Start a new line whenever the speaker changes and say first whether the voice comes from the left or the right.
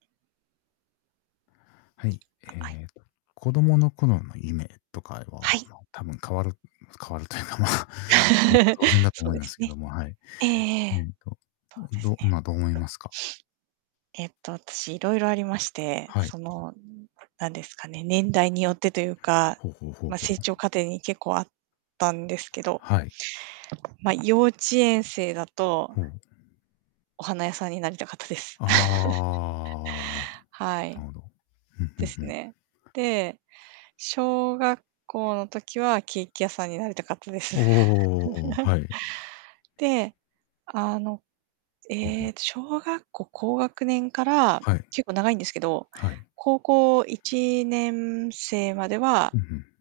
left: はい。
right: あ、あい。
left: ええ子供の頃の夢とか
right: は
left: は、
right: い。
left: ま、多分変わる変わるというか、まあ変わって当然 だと
right: そう
left: 思い
right: で
left: ま
right: す
left: すけ
right: ね。
left: ども、はい。
right: えええ
left: えっ
right: え。
left: と、
right: そうです
left: どまあ、どう思い
right: ね。
left: ますか？
right: えっと私いろいろありまして、
left: はい。
right: そのなんですかね、年代によってというか、
left: ほうほうほう
right: ま、
left: ほ
right: 成
left: う。
right: 長過程に結構あったんですけど。
left: はい。
right: ま、幼稚園生だと
left: ほう。
right: お花屋さんになりたかったです。
left: ああ、
right: はい。
left: なるほど。ふんふ
right: で
left: ん
right: す
left: ふん。
right: ね。で、小学校の時はケーキ屋さんになりたかったです。
left: おおおおおおおおおお、はい。
right: で、あの、
left: うんう
right: ええ
left: ん。
right: と小学校高学年から
left: はい。
right: 結構長いんですけど、
left: はい。
right: 高校1年生までは
left: うんうん。